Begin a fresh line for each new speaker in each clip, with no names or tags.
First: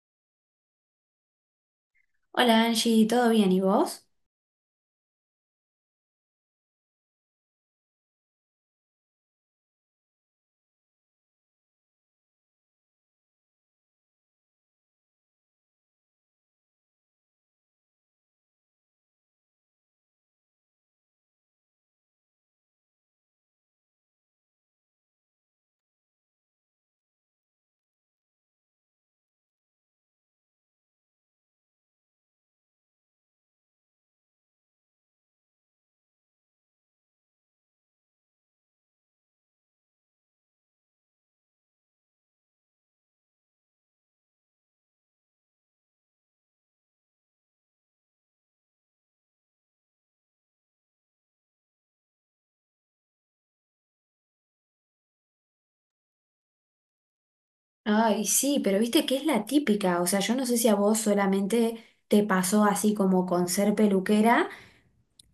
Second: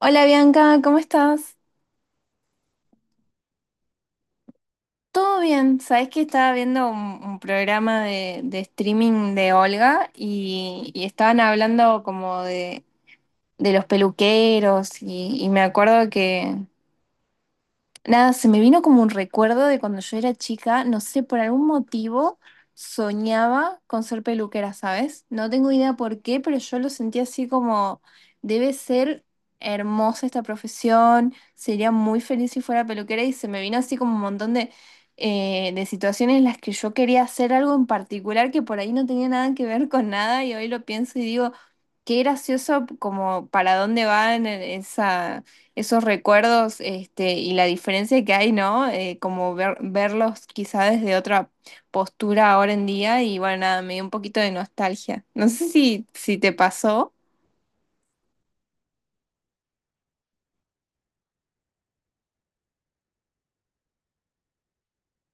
Hola Bianca, ¿cómo estás?
Hola Angie, ¿todo bien? ¿Y vos?
Todo bien. Sabes que estaba viendo un programa de streaming de Olga y, estaban hablando como de los peluqueros y, me acuerdo que Nada, se me vino como un recuerdo de cuando yo era chica, no sé, por algún motivo soñaba con ser peluquera, ¿sabes? No tengo idea por qué, pero yo lo sentía así como, debe ser hermosa esta profesión, sería muy feliz si fuera peluquera. Y se me vino así como un montón de situaciones en las que yo quería hacer algo en particular que por ahí no tenía nada que ver con nada, y hoy lo pienso y digo, qué gracioso como para dónde van esa esos recuerdos. Este, y la diferencia que hay, ¿no? Como verlos quizá desde otra postura ahora en día. Y bueno, nada, me dio un poquito de nostalgia. No sé si te pasó.
Ay, sí, pero viste que es la típica, o sea, yo no sé si a vos solamente te pasó así como con ser peluquera.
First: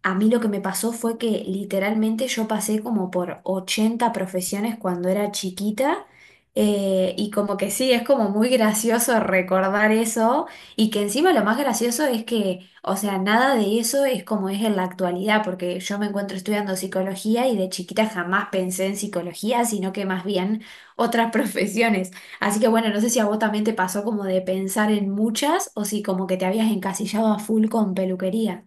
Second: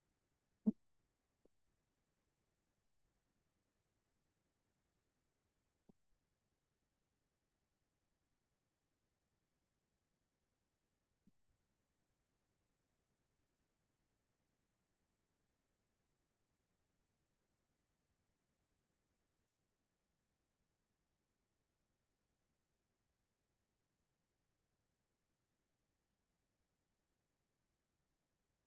A mí lo que me pasó fue que literalmente yo pasé como por 80 profesiones cuando era chiquita, y como que sí, es como muy gracioso recordar eso, y que encima lo más gracioso es que, o sea, nada de eso es como es en la actualidad porque yo me encuentro estudiando psicología, y de chiquita jamás pensé en psicología, sino que más bien otras profesiones. Así que bueno, no sé si a vos también te pasó como de pensar en muchas, o si como que te habías encasillado a full con peluquería.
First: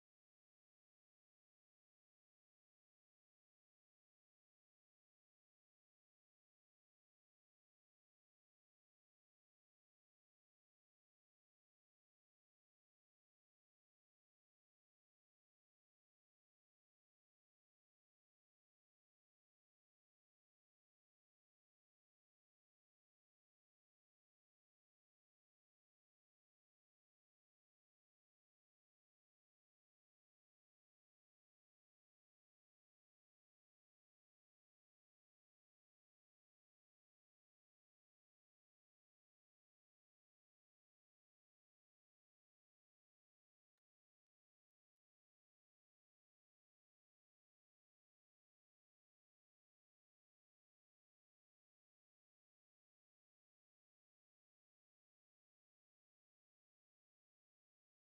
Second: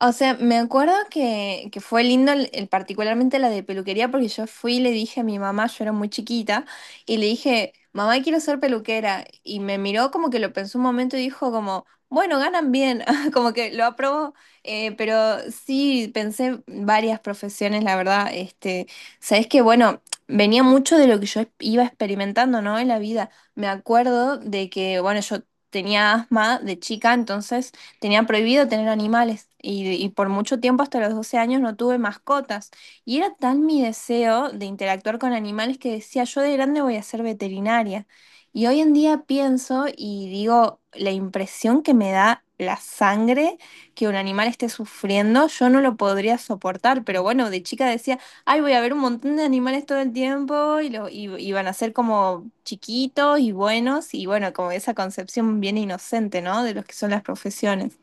O sea, me acuerdo que fue lindo particularmente la de peluquería, porque yo fui y le dije a mi mamá, yo era muy chiquita, y le dije, mamá, quiero ser peluquera. Y me miró como que lo pensó un momento y dijo como, bueno, ganan bien, como que lo aprobó. Pero sí, pensé varias profesiones, la verdad. Este, sabes que, bueno, venía mucho de lo que yo iba experimentando, ¿no? En la vida. Me acuerdo de que, bueno, yo tenía asma de chica, entonces... Tenía prohibido tener animales y, por mucho tiempo, hasta los 12 años, no tuve mascotas. Y era tan mi deseo de interactuar con animales que decía, yo de grande voy a ser veterinaria. Y hoy en día pienso y digo, la impresión que me da la sangre que un animal esté sufriendo, yo no lo podría soportar, pero bueno, de chica decía... Ay, voy a ver un montón de animales todo el tiempo y, y van a ser como chiquitos y buenos. Y bueno, como esa concepción bien inocente, ¿no? De los que son las profesiones.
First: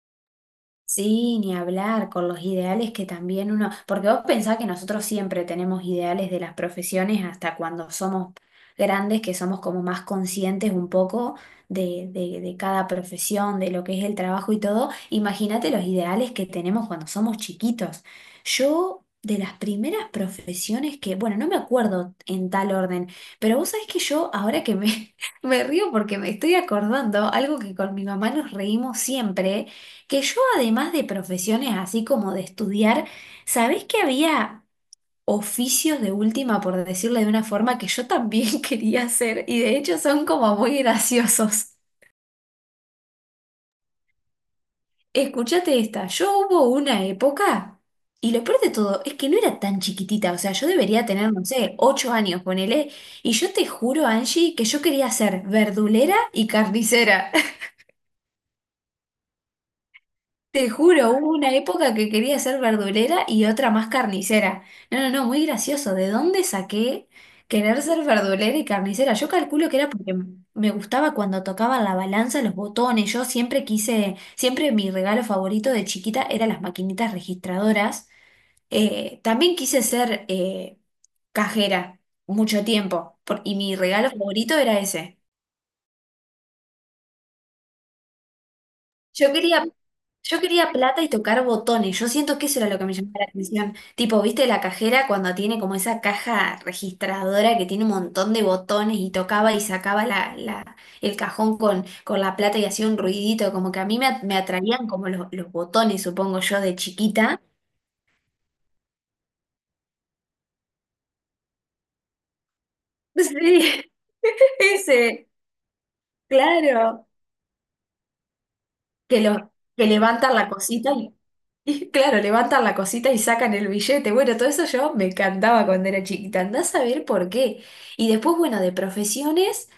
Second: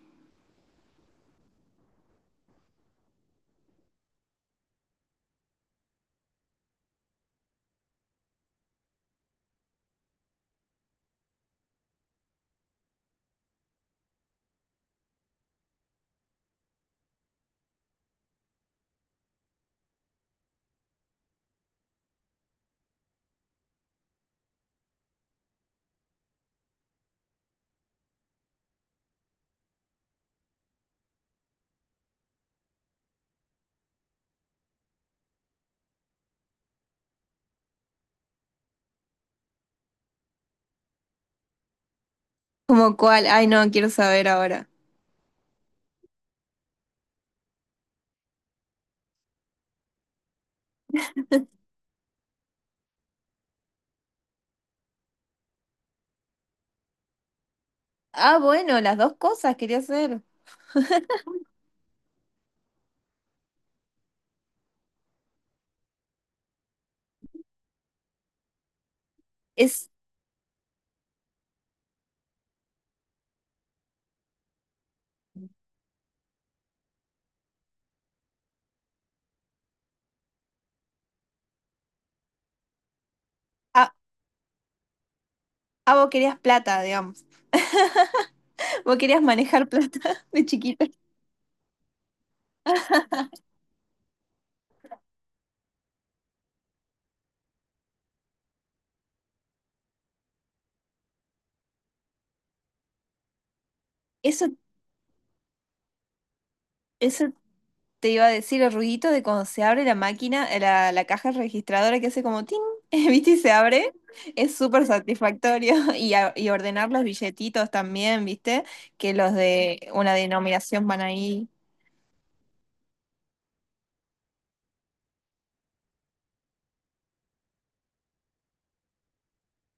Sí, ni hablar con los ideales que también uno, porque vos pensás que nosotros siempre tenemos ideales de las profesiones hasta cuando somos grandes, que somos como más conscientes un poco de cada profesión, de lo que es el trabajo y todo. Imagínate los ideales que tenemos cuando somos chiquitos. Yo, de las primeras profesiones que, bueno, no me acuerdo en tal orden, pero vos sabés que yo, ahora que me, me río porque me estoy acordando, algo que con mi mamá nos reímos siempre, que yo, además de profesiones así como de estudiar, ¿sabés que había oficios de última, por decirlo de una forma, que yo también quería hacer? Y de hecho son como muy graciosos.
¿Como cuál? Ay no, quiero saber ahora.
Escúchate esta, yo hubo una época, y lo peor de todo es que no era tan chiquitita, o sea, yo debería tener, no sé, 8 años, ponele, y yo te juro, Angie, que yo quería ser verdulera y carnicera.
Ah, bueno, las dos cosas quería hacer.
Te juro, hubo una época que quería ser verdulera y otra más carnicera. No, no, no, muy gracioso. ¿De dónde saqué querer ser verdulera y carnicera? Yo calculo que
Es,
era porque me gustaba cuando tocaban la balanza, los botones. Yo siempre quise, siempre mi regalo favorito de chiquita era las maquinitas registradoras. También quise ser cajera mucho tiempo y mi
ah,
regalo favorito era ese.
ah, vos querías plata, digamos. Vos querías
Yo quería,
manejar plata
yo
de
quería
chiquita.
plata y tocar botones. Yo siento que eso era lo que me llamaba la atención. Tipo, ¿viste la cajera cuando tiene como esa caja registradora que tiene un montón de botones y tocaba y sacaba el cajón con la plata y hacía un ruidito? Como que a mí me, me
Eso,
atraían como los botones, supongo yo, de
eso.
chiquita.
Te iba a decir el ruidito de cuando se abre la máquina, la caja registradora que hace como tin, ¿viste? Y se
Sí,
abre. Es súper
ese,
satisfactorio. Y, y ordenar los
claro.
billetitos también, ¿viste? Que
Que,
los
lo, que
de una
levantan la
denominación
cosita.
van ahí.
Y claro, levantan la cosita y sacan el billete. Bueno, todo eso yo me encantaba cuando era chiquita. Andás a ver por qué. Y después, bueno, de profesiones,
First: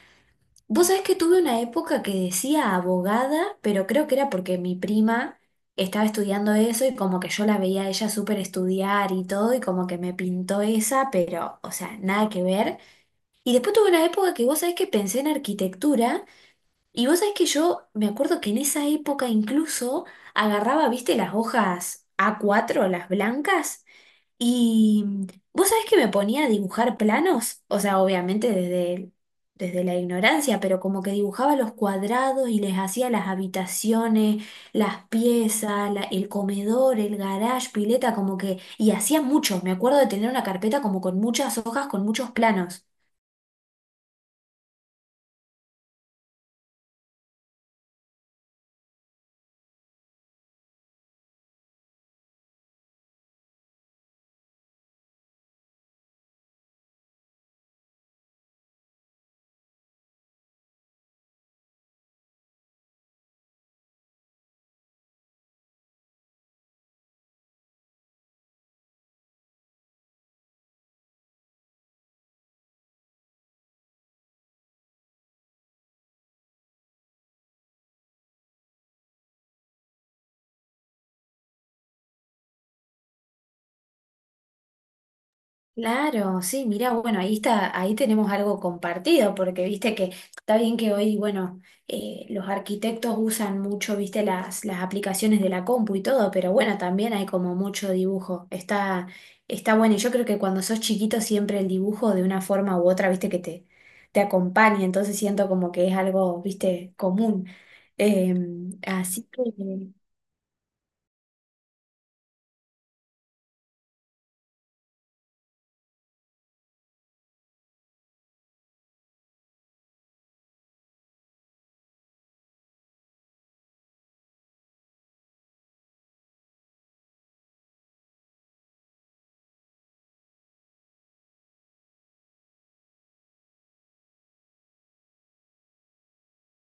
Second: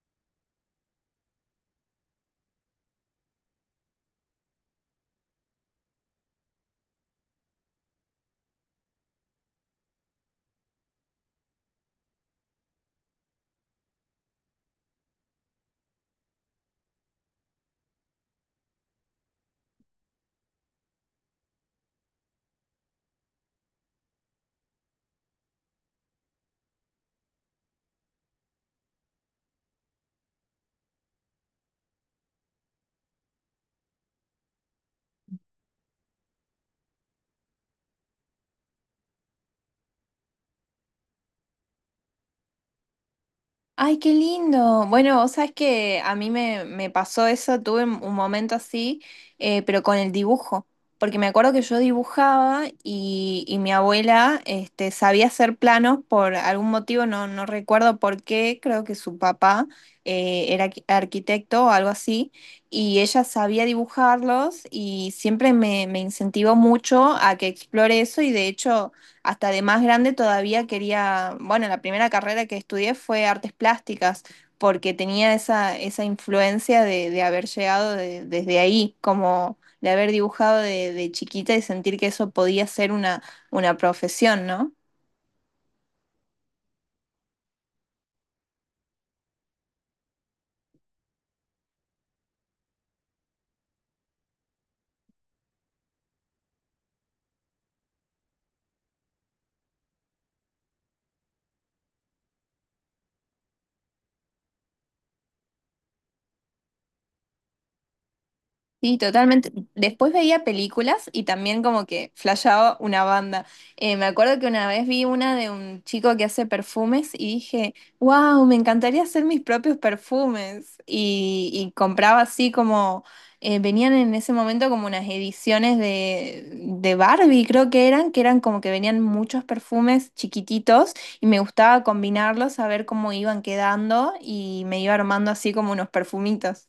vos sabés que tuve una época que decía abogada, pero creo que era porque mi prima estaba estudiando eso y como que yo la veía a ella súper estudiar y todo, y como que me pintó esa, pero, o sea, nada que ver. Y después tuve una época que vos sabés que pensé en arquitectura. Y vos sabés que yo me acuerdo que en esa época incluso agarraba, viste, las hojas a cuatro, las blancas, y vos sabés que me ponía a dibujar planos, o sea, obviamente desde la ignorancia, pero como que dibujaba los cuadrados y les hacía las habitaciones, las piezas, el comedor, el garage, pileta, como que, y hacía muchos, me acuerdo de tener una carpeta como con muchas hojas, con muchos planos.
Ay, qué lindo. Bueno, vos sabés que a mí me pasó eso, tuve un momento así, pero con el dibujo, porque me acuerdo que yo dibujaba y, mi abuela este, sabía hacer planos por algún motivo, no, no recuerdo por qué, creo que su papá era arquitecto o algo así, y ella sabía dibujarlos y siempre me incentivó mucho a que explore eso, y de hecho hasta de más grande todavía quería. Bueno, la primera carrera que estudié fue artes plásticas, porque tenía esa influencia de haber llegado desde ahí, como de haber dibujado de chiquita, y sentir que eso podía ser una profesión, ¿no?
Claro, sí, mira, bueno, ahí está, ahí tenemos algo compartido, porque viste que está bien que hoy, bueno, los arquitectos usan mucho, viste, las aplicaciones de la compu y todo, pero bueno, también hay como mucho dibujo. Está, está bueno, y yo creo que cuando sos chiquito siempre el dibujo de una forma u otra, viste, que te acompaña, entonces siento como que es algo, viste, común.
Sí,
Así que
totalmente. Después veía películas y también como que flashaba una banda. Me acuerdo que una vez vi una de un chico que hace perfumes y dije, wow, me encantaría hacer mis propios perfumes. Y, compraba así como, venían en ese momento como unas ediciones de Barbie, creo que eran como que venían muchos perfumes chiquititos, y me gustaba combinarlos, a ver cómo iban quedando, y me iba armando así como unos perfumitos.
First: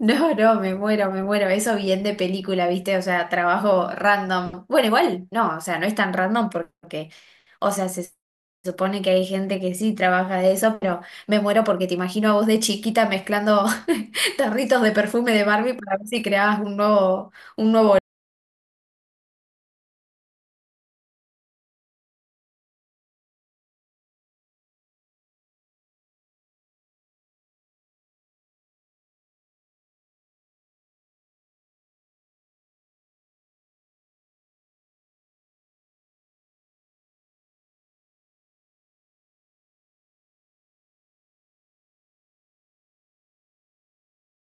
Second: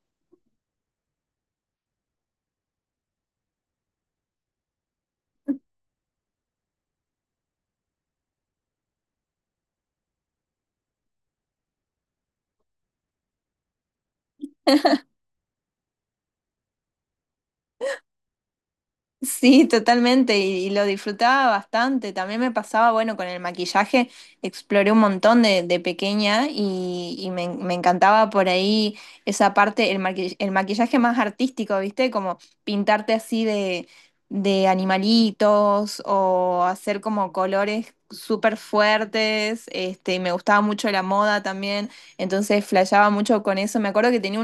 no, no, me muero, me muero. Eso bien de película, ¿viste? O sea, trabajo random. Bueno, igual, no, o sea, no es tan random porque, o sea, se supone que hay gente que sí trabaja de eso, pero me muero porque te imagino a vos de chiquita mezclando tarritos de perfume de Barbie para ver si creabas un nuevo, un nuevo.
Sí, totalmente, y, lo disfrutaba bastante. También me pasaba, bueno, con el maquillaje, exploré un montón de pequeña, y, me encantaba por ahí esa parte, el el maquillaje más artístico, ¿viste? Como pintarte así de animalitos, o hacer como colores súper fuertes. Este, me gustaba mucho la moda también, entonces flasheaba mucho con eso. Me acuerdo que tenía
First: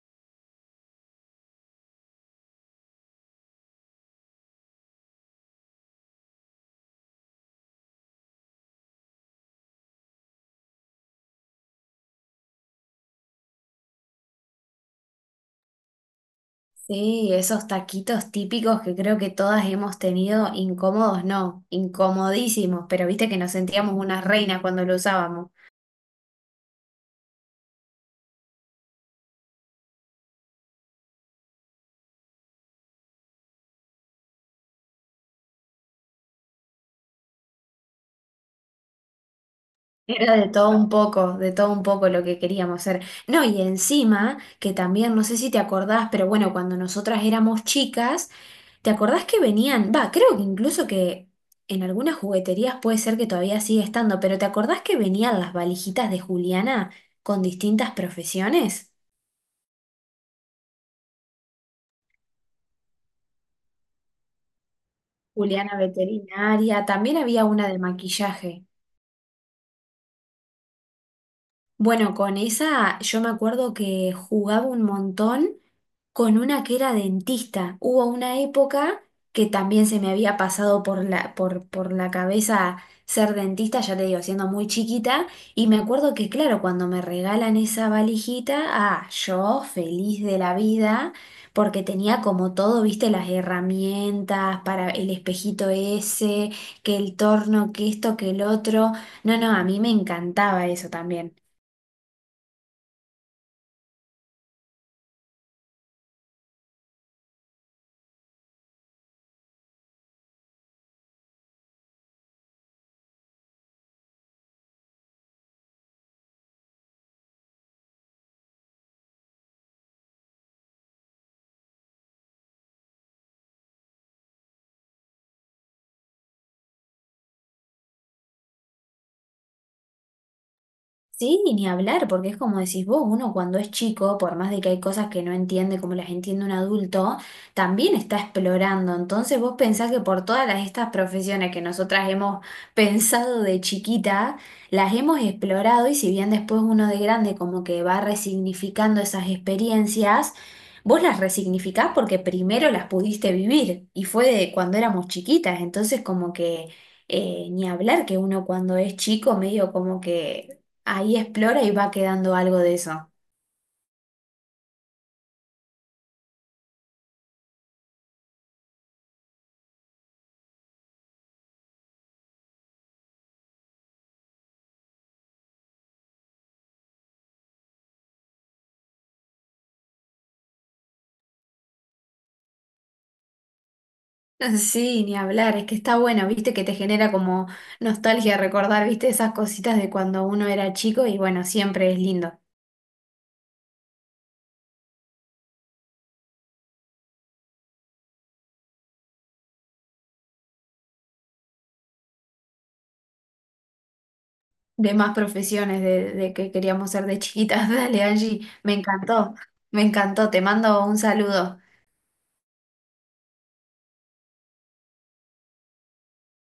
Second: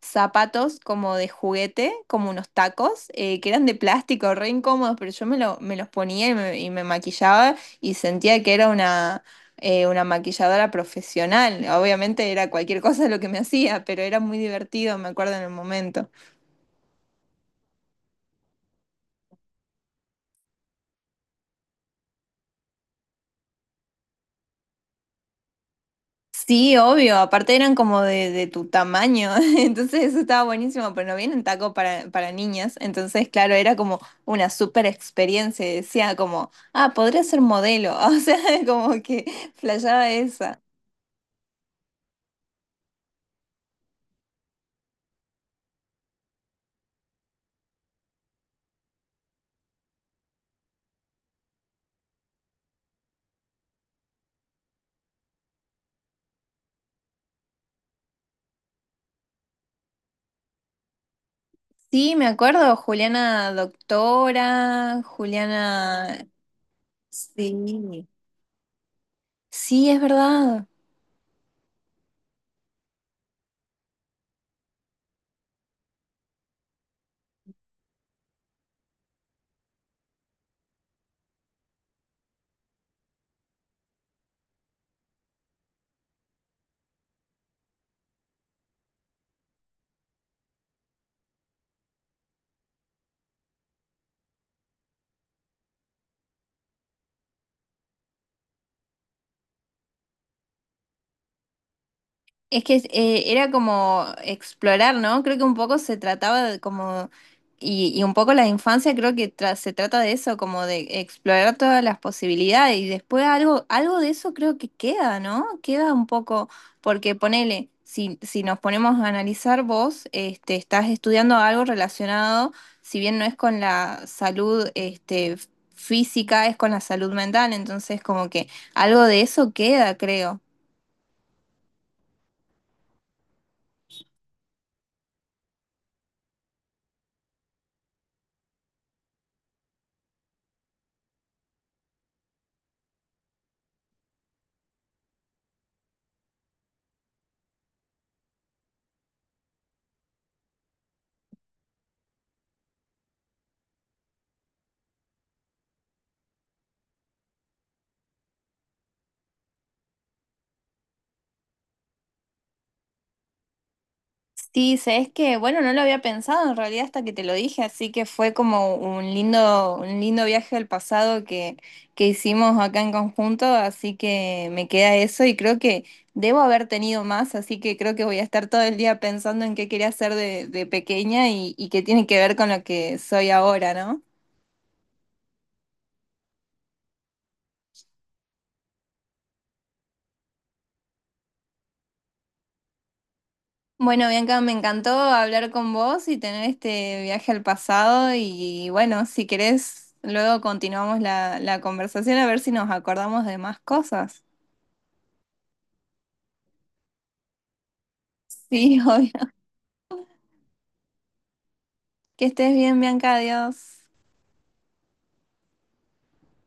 zapatos como de juguete, como unos tacos, que eran de plástico, re incómodos, pero yo me los ponía y y me maquillaba y sentía que era una maquilladora profesional. Obviamente era cualquier cosa lo que me hacía, pero era muy divertido, me acuerdo en el momento.
Sí, esos taquitos típicos que creo que todas hemos tenido, incómodos, no, incomodísimos, pero viste que nos sentíamos unas reinas cuando lo usábamos.
Sí, obvio, aparte eran como de tu tamaño, entonces eso estaba buenísimo, pero no vienen tacos para, niñas, entonces claro, era como una super experiencia, y decía como, ah, podría ser modelo, o sea, como que flasheaba
Era de
esa.
todo un poco, de todo un poco lo que queríamos hacer. No, y encima, que también, no sé si te acordás, pero bueno, cuando nosotras éramos chicas, ¿te acordás que venían? Va, creo que incluso que en algunas jugueterías puede ser que todavía sigue estando, pero ¿te acordás que venían las valijitas de Juliana con distintas profesiones?
Sí, me acuerdo, Juliana Doctora,
Juliana
Juliana...
veterinaria, también había
Sí,
una de maquillaje.
sí, es verdad.
Bueno, con esa yo me acuerdo que jugaba un montón, con una que era dentista. Hubo una época que también se me había pasado por la, por la cabeza ser dentista, ya te digo, siendo muy chiquita, y me acuerdo que, claro, cuando me regalan esa valijita, ah, yo feliz de la vida, porque tenía como todo, viste, las herramientas para el espejito ese, que el torno, que esto, que el otro. No, no, a mí me encantaba eso también.
Es que era como explorar, ¿no? Creo que un poco se trataba de como, y, un poco la infancia creo que se trata de eso, como de explorar todas las posibilidades, y después algo, algo de eso creo que queda, ¿no? Queda un poco, porque ponele, si nos ponemos a analizar vos, este, estás estudiando algo relacionado, si bien no es con la salud, este, física, es con la salud mental, entonces como que algo de eso queda, creo.
Sí, y ni hablar, porque es como decís vos, uno cuando es chico, por más de que hay cosas que no entiende como las entiende un adulto, también está explorando. Entonces vos pensás que por todas las, estas profesiones que nosotras hemos pensado de chiquita, las hemos explorado, y si bien después uno de grande como que va resignificando esas experiencias, vos las resignificás porque primero las pudiste vivir y fue de cuando éramos chiquitas. Entonces como que ni hablar que uno cuando es chico medio como que ahí explora y va quedando algo de eso.
Sí, sabes que, bueno, no lo había pensado en realidad hasta que te lo dije, así que fue como un lindo viaje al pasado que, hicimos acá en conjunto, así que me queda eso, y creo que debo haber tenido más, así que creo que voy a estar todo el día pensando en qué quería hacer de pequeña, y, qué tiene que ver con lo que soy ahora, ¿no?
Sí, ni hablar, es que está bueno, viste que te genera como nostalgia recordar, viste esas cositas de cuando uno era chico, y bueno, siempre es lindo.
Bueno, Bianca, me encantó hablar con vos y tener este viaje al pasado, y bueno, si querés, luego continuamos la conversación, a ver si nos acordamos de más cosas.
De más profesiones de que queríamos ser de chiquitas. Dale, Angie,
Sí, obvio.
me encantó, te mando un saludo.
Que estés bien, Bianca, adiós.